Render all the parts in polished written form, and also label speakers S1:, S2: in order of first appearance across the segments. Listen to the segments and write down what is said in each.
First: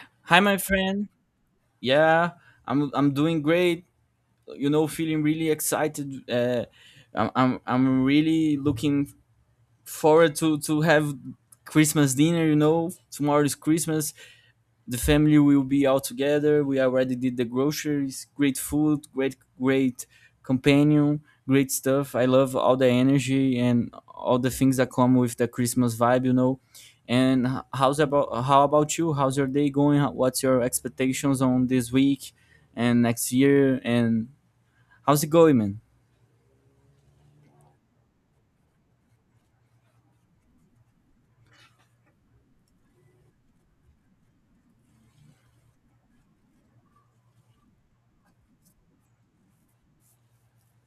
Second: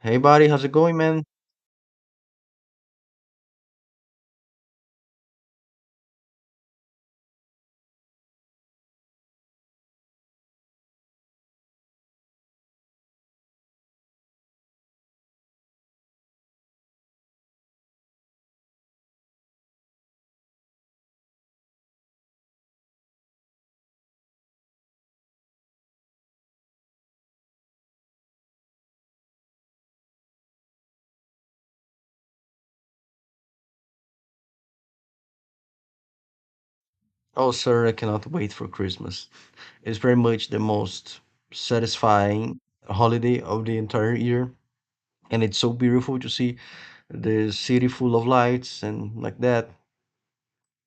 S1: Hey
S2: Hi,
S1: buddy,
S2: my
S1: how's it going,
S2: friend.
S1: man?
S2: Yeah, I'm doing great. You know, feeling really excited. I'm really looking forward to have Christmas dinner. You know, tomorrow is Christmas, the family will be all together. We already did the groceries, great food, great companion, great stuff. I love all the energy and all the things that come with the Christmas vibe. And how about you? How's your day going? What's your expectations on this week and next year? And how's it going, man?
S1: Oh, sir, I cannot wait for Christmas. It's pretty much the most satisfying holiday of the entire year, and it's so beautiful to see the city full of lights and like that.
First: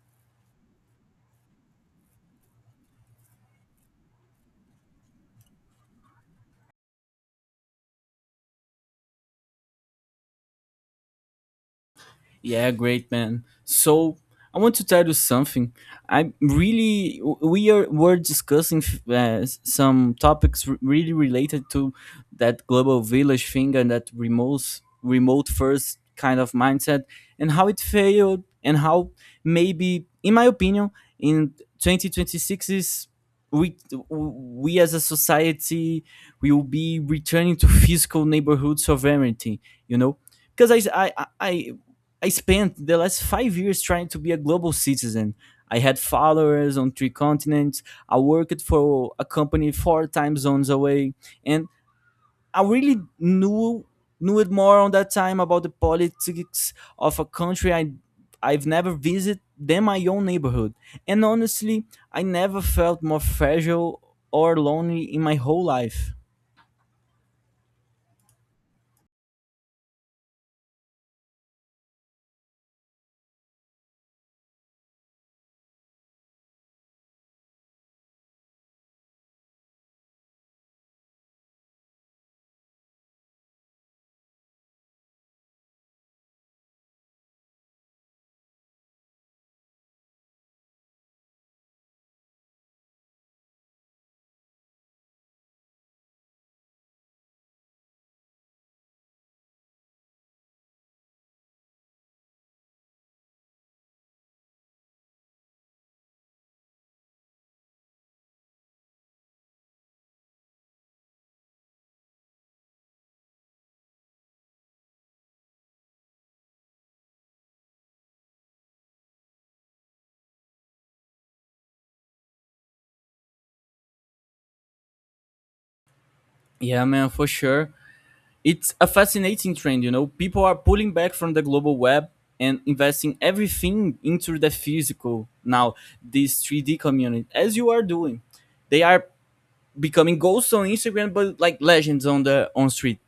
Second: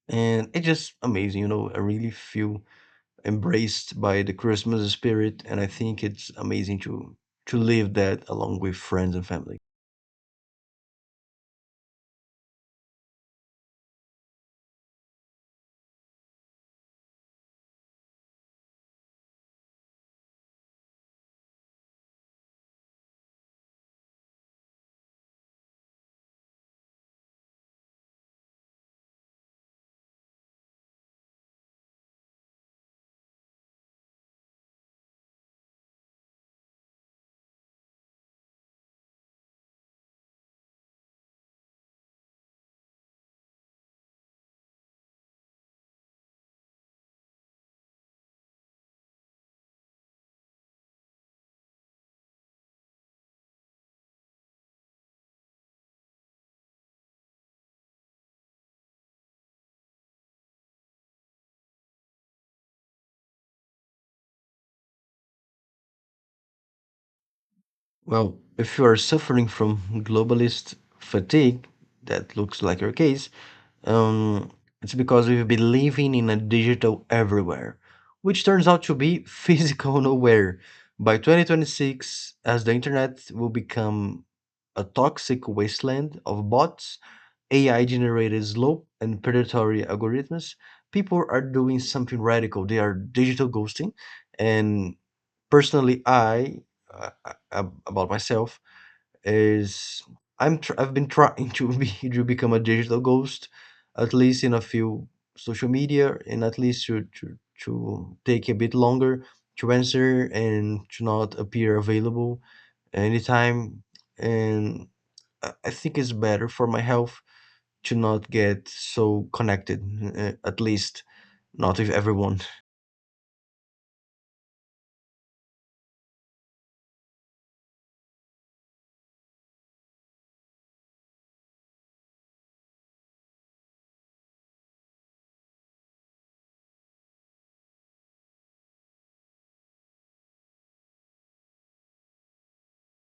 S1: And it's just amazing, you know. I really feel embraced by the Christmas spirit, and I think it's amazing to live that along with friends and family.
S2: Yeah, great man. So I want to tell you something. I'm really we are were discussing some topics really related to that global village thing and that remote first kind of mindset and how it failed and how maybe in my opinion in 2026 is we we as a society will be returning to physical neighborhoods of everything, you know, because I spent the last 5 years trying to be a global citizen. I had followers on three continents. I worked for a company four time zones away, and I really knew it more on that time about the politics of a country I've never visited than my own neighborhood. And honestly, I never felt more fragile or lonely in my whole life.
S1: Well, if you are suffering from globalist fatigue, that looks like your case. Um, it's because we've been living in a digital everywhere, which turns out to be physical nowhere. By 2026, as the internet will become a toxic wasteland of bots, AI generated slow and predatory algorithms, people are doing something radical. They are digital ghosting. And personally, uh, about myself, is I've been trying to become a digital ghost, at least in a few social media, and at least to take a bit longer to answer and to not appear available anytime. And I think it's better for my health to not get so connected, at least not with everyone.
S2: Yeah, man, for sure. It's a fascinating trend, you know. People are pulling back from the global web and investing everything into the physical now, this 3D community, as you are doing. They are becoming ghosts on Instagram, but like legends on the on street.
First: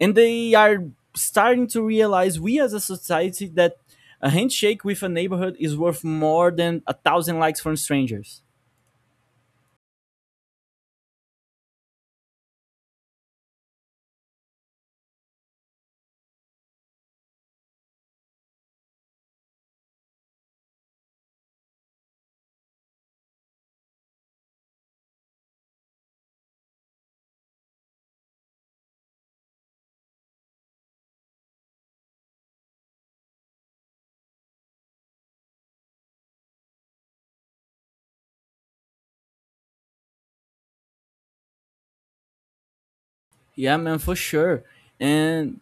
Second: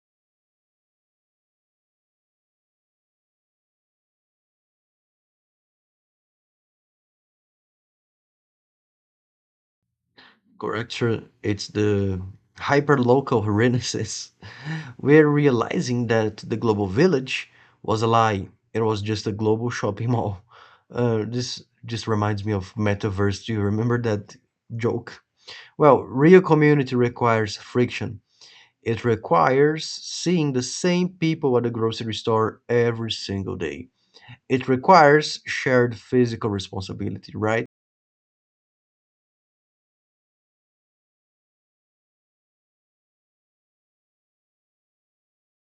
S2: And they are starting to realize we as a society that a handshake with a neighborhood is worth more than a thousand likes from strangers.
S1: Correct, sure. It's the hyper local renaissance. We're realizing that the global village was a lie. It was just a global shopping mall. This just reminds me of Metaverse. Do you remember that joke? Well, real community requires friction. It requires seeing the same people at the grocery store every single day. It requires shared physical responsibility, right?
S2: Yeah, man, for sure. And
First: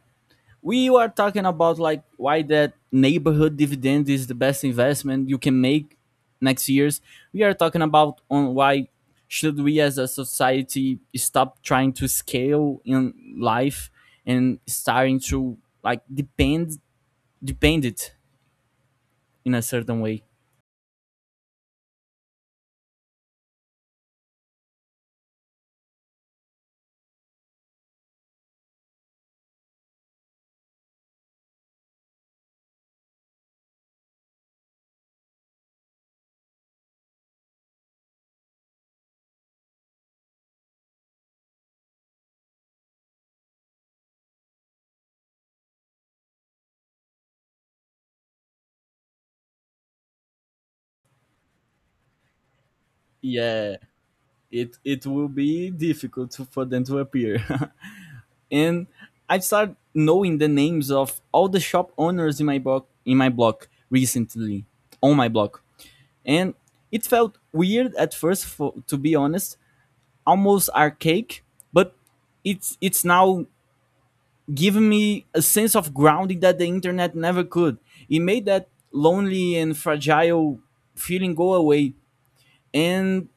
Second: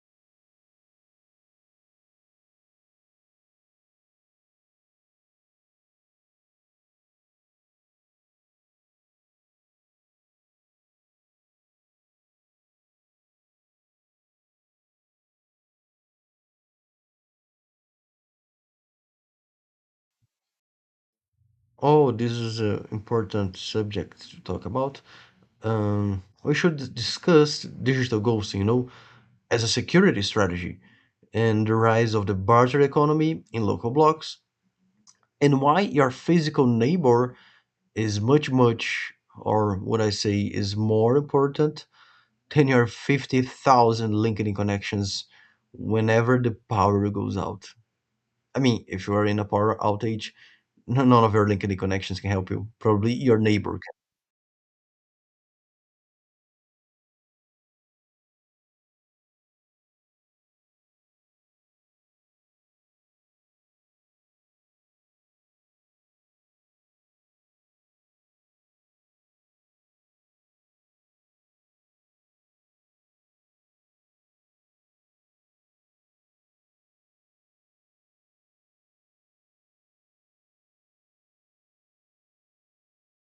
S2: we were talking about like why that neighborhood dividend is the best investment you can make next years. We are talking about on why should we as a society stop trying to scale in life and starting to like depend depend it in a certain way.
S1: Oh, this is an important subject to talk about. We should discuss digital goals, you know, as a security strategy, and the rise of the barter economy in local blocks, and why your physical neighbor is much, or what I say, is more important than your 50,000 linkedin connections whenever the power goes out. I mean, if you are in a power outage, none of your linkedin connections can help you. Probably your
S2: Yeah,
S1: neighbor
S2: it will be difficult for them to appear and I started knowing the names of all the shop owners in my block, and it felt weird at first, for, to be honest, almost archaic, but it's now given me a sense of grounding that the internet never could. It made that lonely and fragile feeling go away. And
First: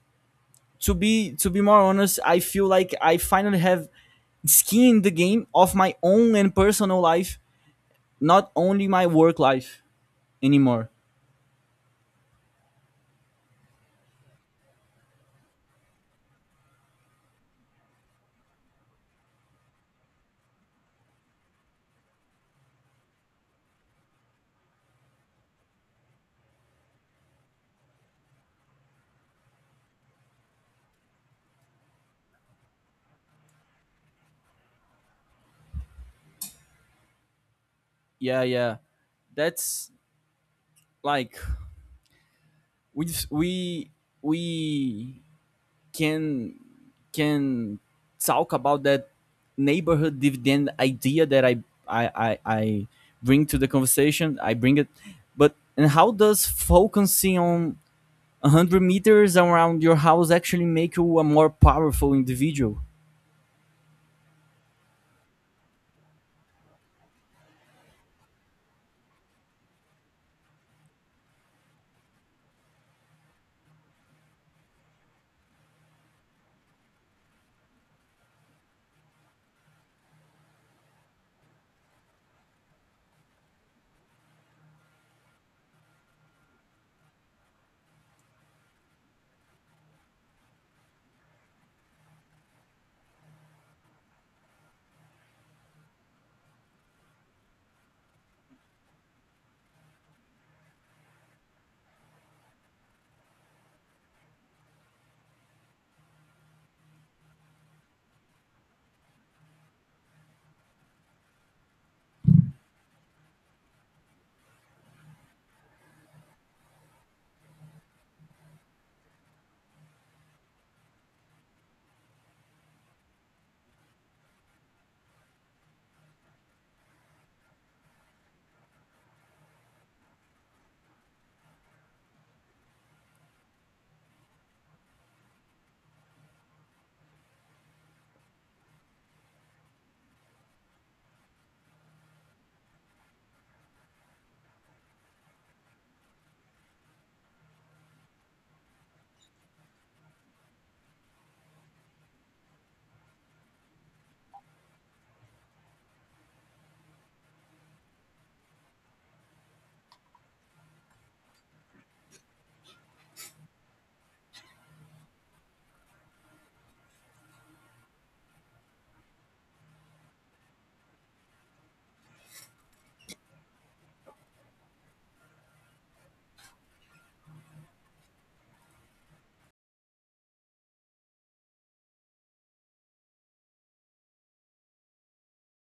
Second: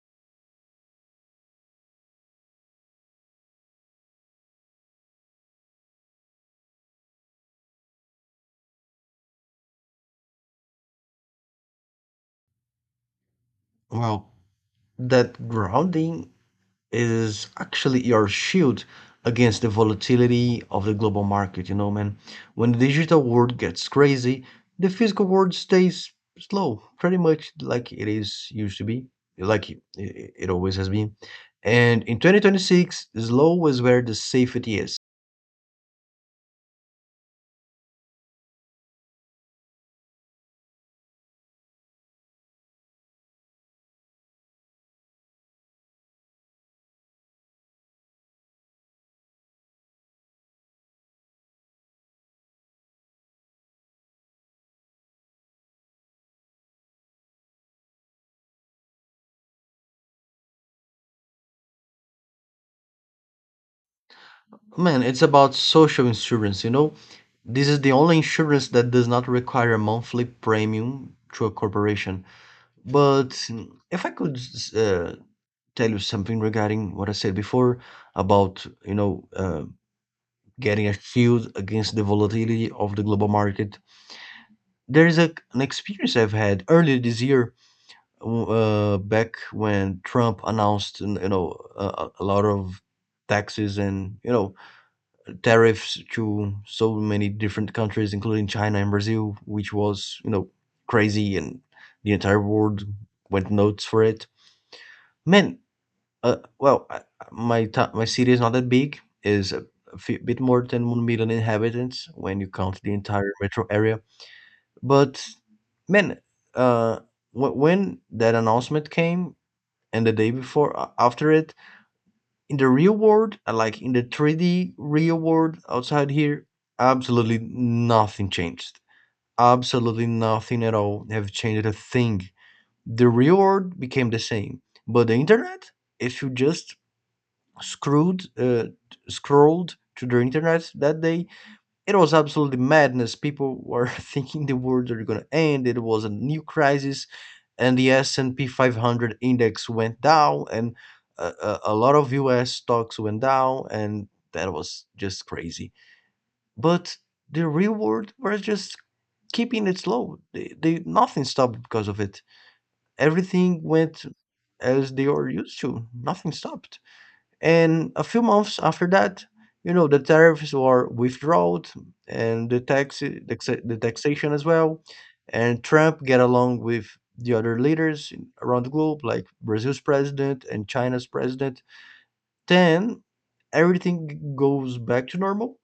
S2: to be more honest, I feel like I finally have skin in the game of my own and personal life, not only my work life anymore.
S1: can. Well, that grounding is actually your shield against the volatility of the global market, you know, man. When the digital world gets crazy, the physical world stays slow, pretty much like it is used to be, like it always has been. And in 2026, slow is where the safety is.
S2: Yeah, yeah. That's like we we we can can talk about that neighborhood dividend idea that I bring to the conversation. I bring it, but and how does focusing on 100 m meters around your house actually make you a more powerful individual?
S1: Man, it's about social insurance, you know? This is the only insurance that does not require a monthly premium to a corporation. But if I could uh, tell you something regarding what I said before about, you know, getting a shield against the volatility of the global market. There is an experience I've had earlier this year, back when Trump announced, you know, a lot of taxes and, you know, tariffs to so many different countries, including China and Brazil, which was, you know, crazy, and the entire world went nuts for it. Man, well, I, my to my city is not that big. Is a few, bit more than 1 million inhabitants when you count the entire metro area. But man, uh, when that announcement came and the day before after it, in the real world, like in the 3D real world outside here, absolutely nothing changed. Absolutely nothing at all have changed a thing. The real world became the same, but the internet, if you just screwed scrolled to the internet that day, it was absolutely madness. People were thinking the world are going to end, it was a new crisis, and the s&p 500 index went down, and a lot of us stocks went down, and that was just crazy. But the real world was just keeping it slow. They Nothing stopped because of it. Everything went as they are used to. Nothing stopped. And a few months after that, you know, the tariffs were withdrawn and the taxation as well. And Trump get along with the other leaders around the globe, like Brazil's president and China's president. Then everything goes back to normal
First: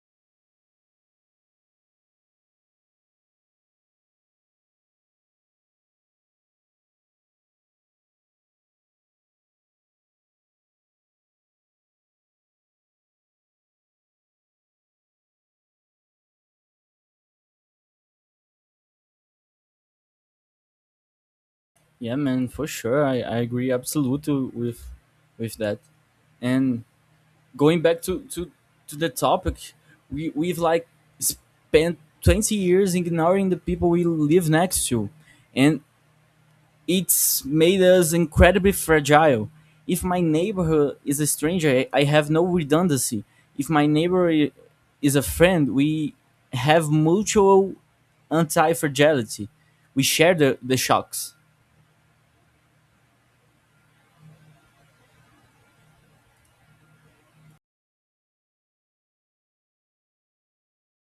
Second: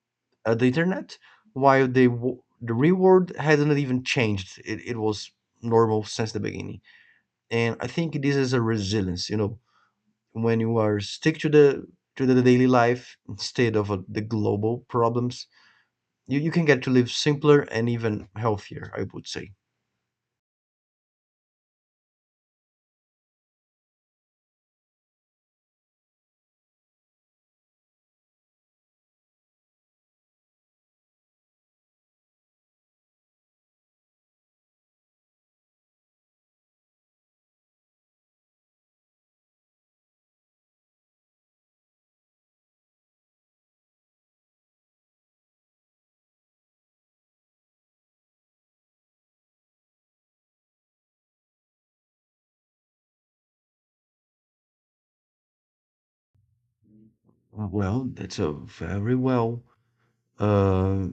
S1: at the internet, while the real world hasn't even changed. It was normal since the beginning. And I think this is a resilience, you know, when you are stick to the daily life instead of the global problems, you can get to live simpler and even healthier, I would say.
S2: Yeah, man, for sure. I agree absolutely with that. And going back to the topic, we we've like spent 20 years ignoring the people we live next to, and it's made us incredibly fragile. If my neighborhood is a stranger, I have no redundancy. If my neighbor is a friend, we have mutual anti-fragility. We share the shocks.
S1: Well, that's a uh,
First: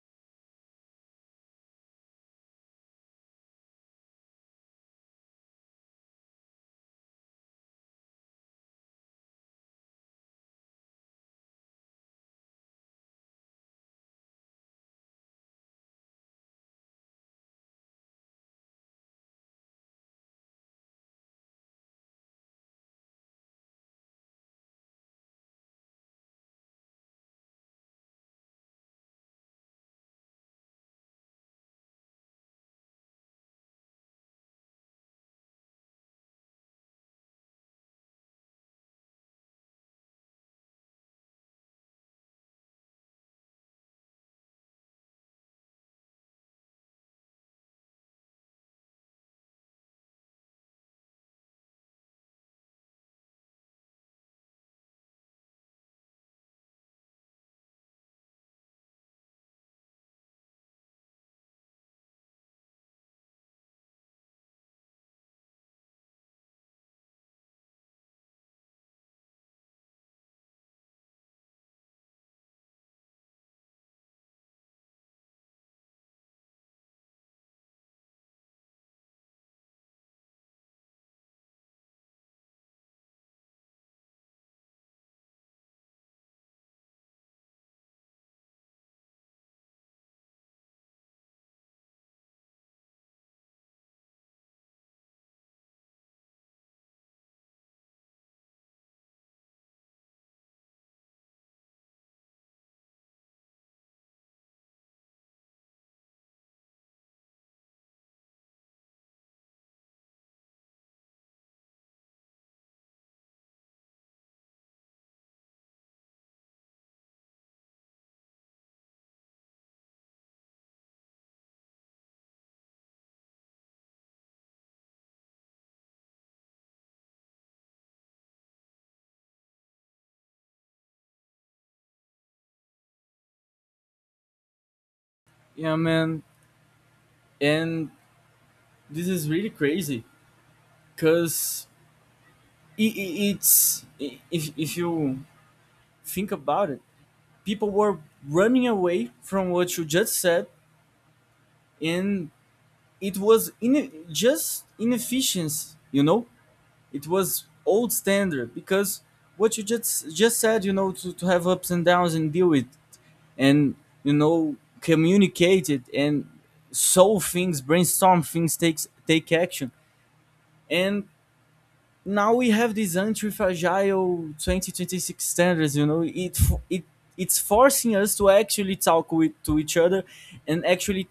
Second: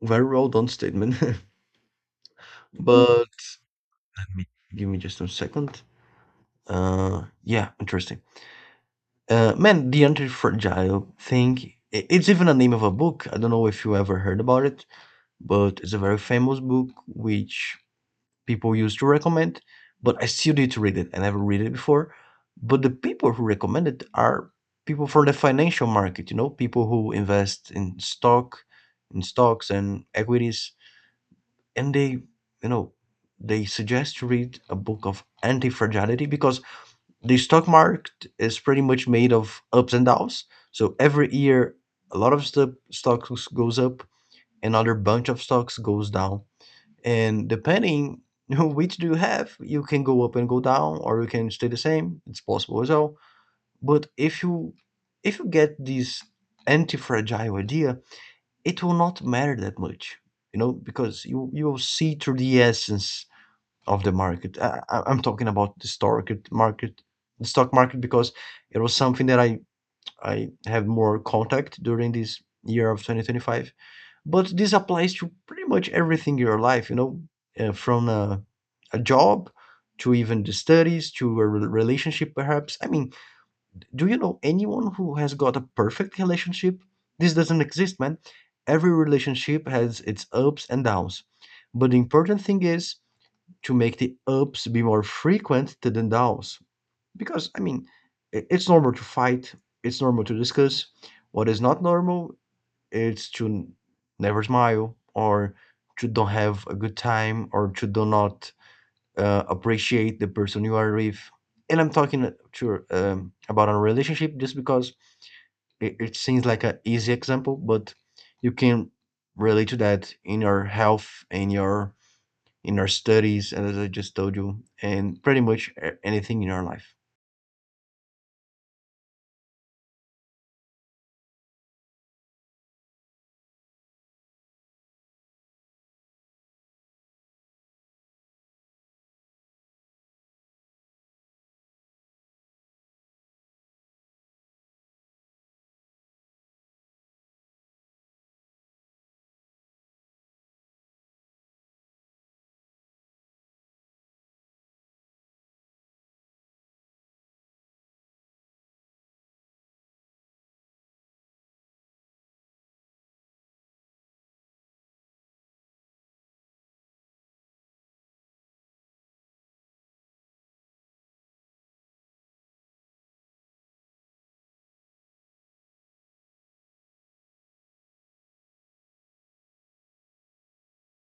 S1: very well done statement. But give me just a second. Yeah, interesting. Man, the anti-fragile thing. It's even a name of a book. I don't know if you ever heard about it, but it's a very famous book which people used to recommend, but I still need to read it. I never read it before. But the people who recommend it are people from the financial market, you know, people who invest in stocks and equities. And they, you know, they suggest to read a book of anti-fragility because the stock market is pretty much made of ups and downs. So every year a lot of stuff stocks goes up, another bunch of stocks goes down, and depending which do you have, you can go up and go down, or you can stay the same. It's possible as well. But if you get this anti-fragile idea, it will not matter that much, you know, because you will see through the essence of the market. I'm talking about market, the stock market, because it was something that I have more contact during this year of 2025, but this applies to pretty much everything in your life, you know, from a job to even the studies to a relationship, perhaps. I mean, do you know anyone who has got a perfect relationship? This doesn't exist, man. Every relationship has its ups and downs. But the important thing is to make the ups be more frequent than the downs. Because, I mean, it's normal to fight, it's normal to discuss. What is not normal it's to never smile, or to don't have a good time, or to do not appreciate the person you are with. And I'm talking to about a relationship just because it seems like an easy example, but you can relate to that in your health, in your studies, and as I just told you, and pretty much anything in your life.
S2: Yeah, man. And this is really crazy because it, it's if you think about it, people were running away from what you just said, and it was in just inefficiency. You know, it was old standard because what you just said. You know, to have ups and downs and deal with, and you know, communicate it and solve things, brainstorm things, take action, and now we have these anti-fragile 2026 standards, you know. It it it's forcing us to actually talk with to each other and actually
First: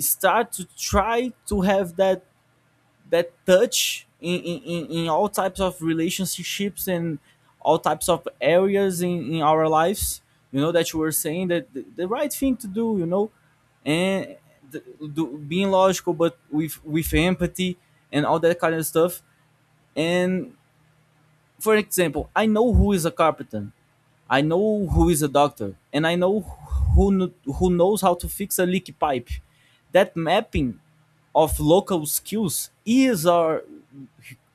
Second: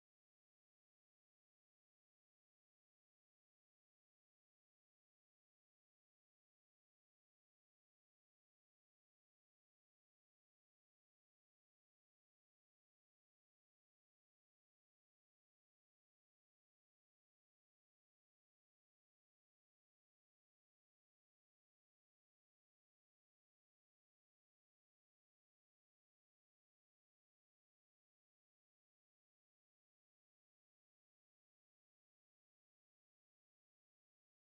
S2: start to try to have that touch in all types of relationships and all types of areas in our lives. You know that you were saying that the right thing to do, you know, and the, being logical but with empathy and all that kind of stuff. And for example, I know who is a carpenter, I know who is a doctor, and I know who knows how to fix a leaky pipe. That mapping of local skills is our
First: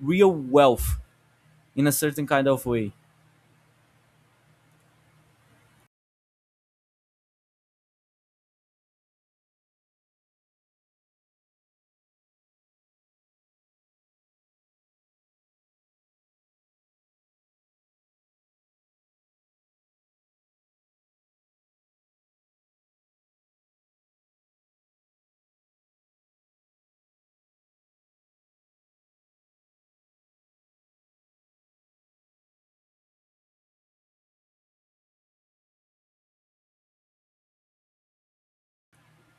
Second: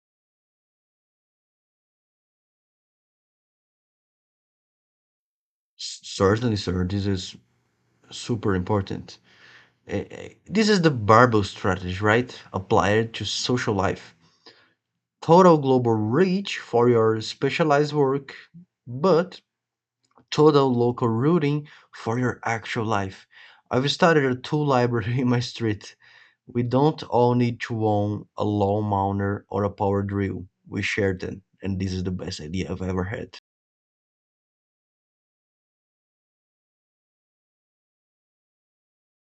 S2: real wealth in a certain kind of way.
S1: Certainly, sir, this is super important. This is the barbell strategy, right? Applied to social life. Total global reach for your specialized work, but total local routing for your actual life. I've started a tool library in my street. We don't all need to own a lawn mower or a power drill. We share them, and this is the best idea I've ever had.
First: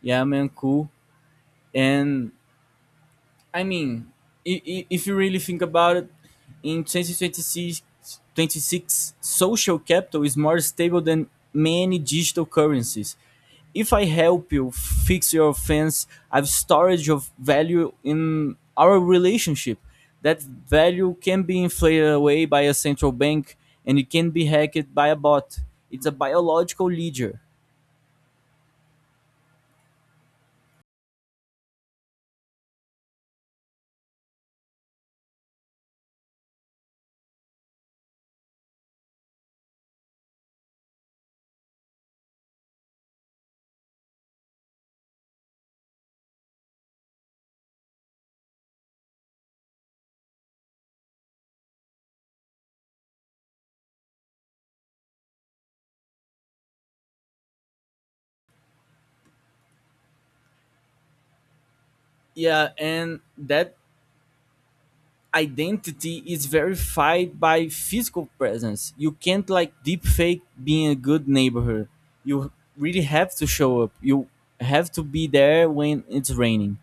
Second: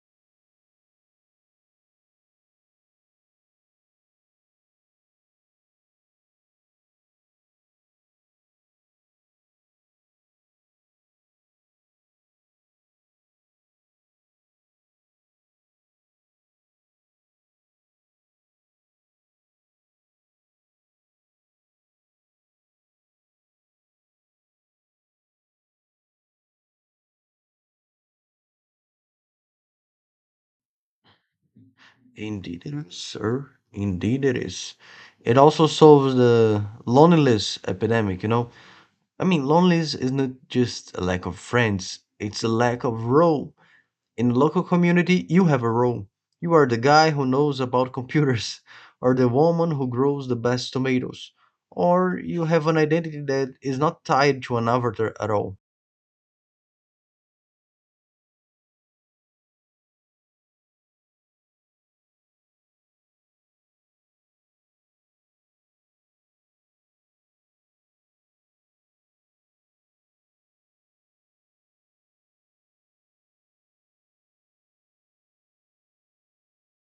S2: Yeah, man, cool. And I mean, if you really think about it, in 2026, social capital is more stable than many digital currencies. If I help you fix your fence, I've storage of value in our relationship. That value can be inflated away by a central bank and it can be hacked by a bot. It's a biological ledger.
S1: Indeed it is, sir. Indeed it is. It also solves the loneliness epidemic, you know. I mean, loneliness is not just a lack of friends, it's a lack of role. In local community, you have a role. You are the guy who knows about computers, or the woman who grows the best tomatoes, or you have an identity that is not tied to an avatar at all.
S2: Yeah, and that identity is verified by physical presence. You can't like deep fake being a good neighborhood. You really have to show up. You have to be there when it's raining.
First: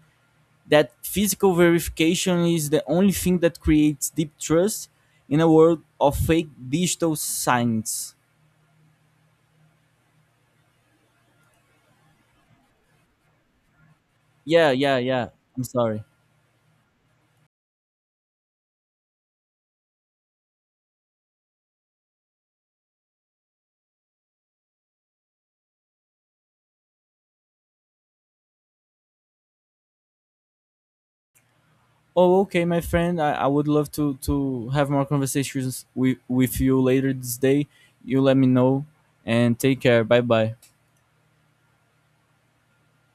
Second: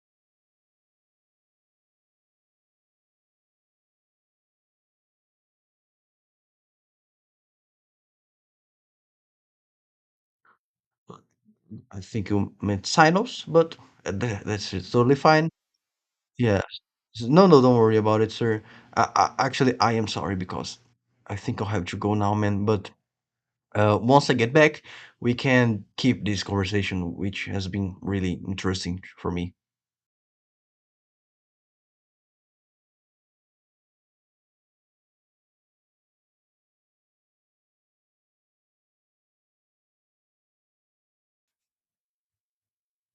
S2: That physical verification is the only thing that creates deep trust in a world of fake digital signs.
S1: I think you meant silos, but tha-
S2: Yeah,
S1: that's it's
S2: yeah,
S1: totally
S2: yeah.
S1: fine.
S2: I'm sorry.
S1: Yeah. No, no, don't worry about it, sir. Actually, I am sorry because I think I'll have to go now, man. But once I get back, we can keep this conversation, which has been really interesting for me.
S2: Oh, okay, my friend. I would love to have more conversations with you later this day. You let me know and take care. Bye bye.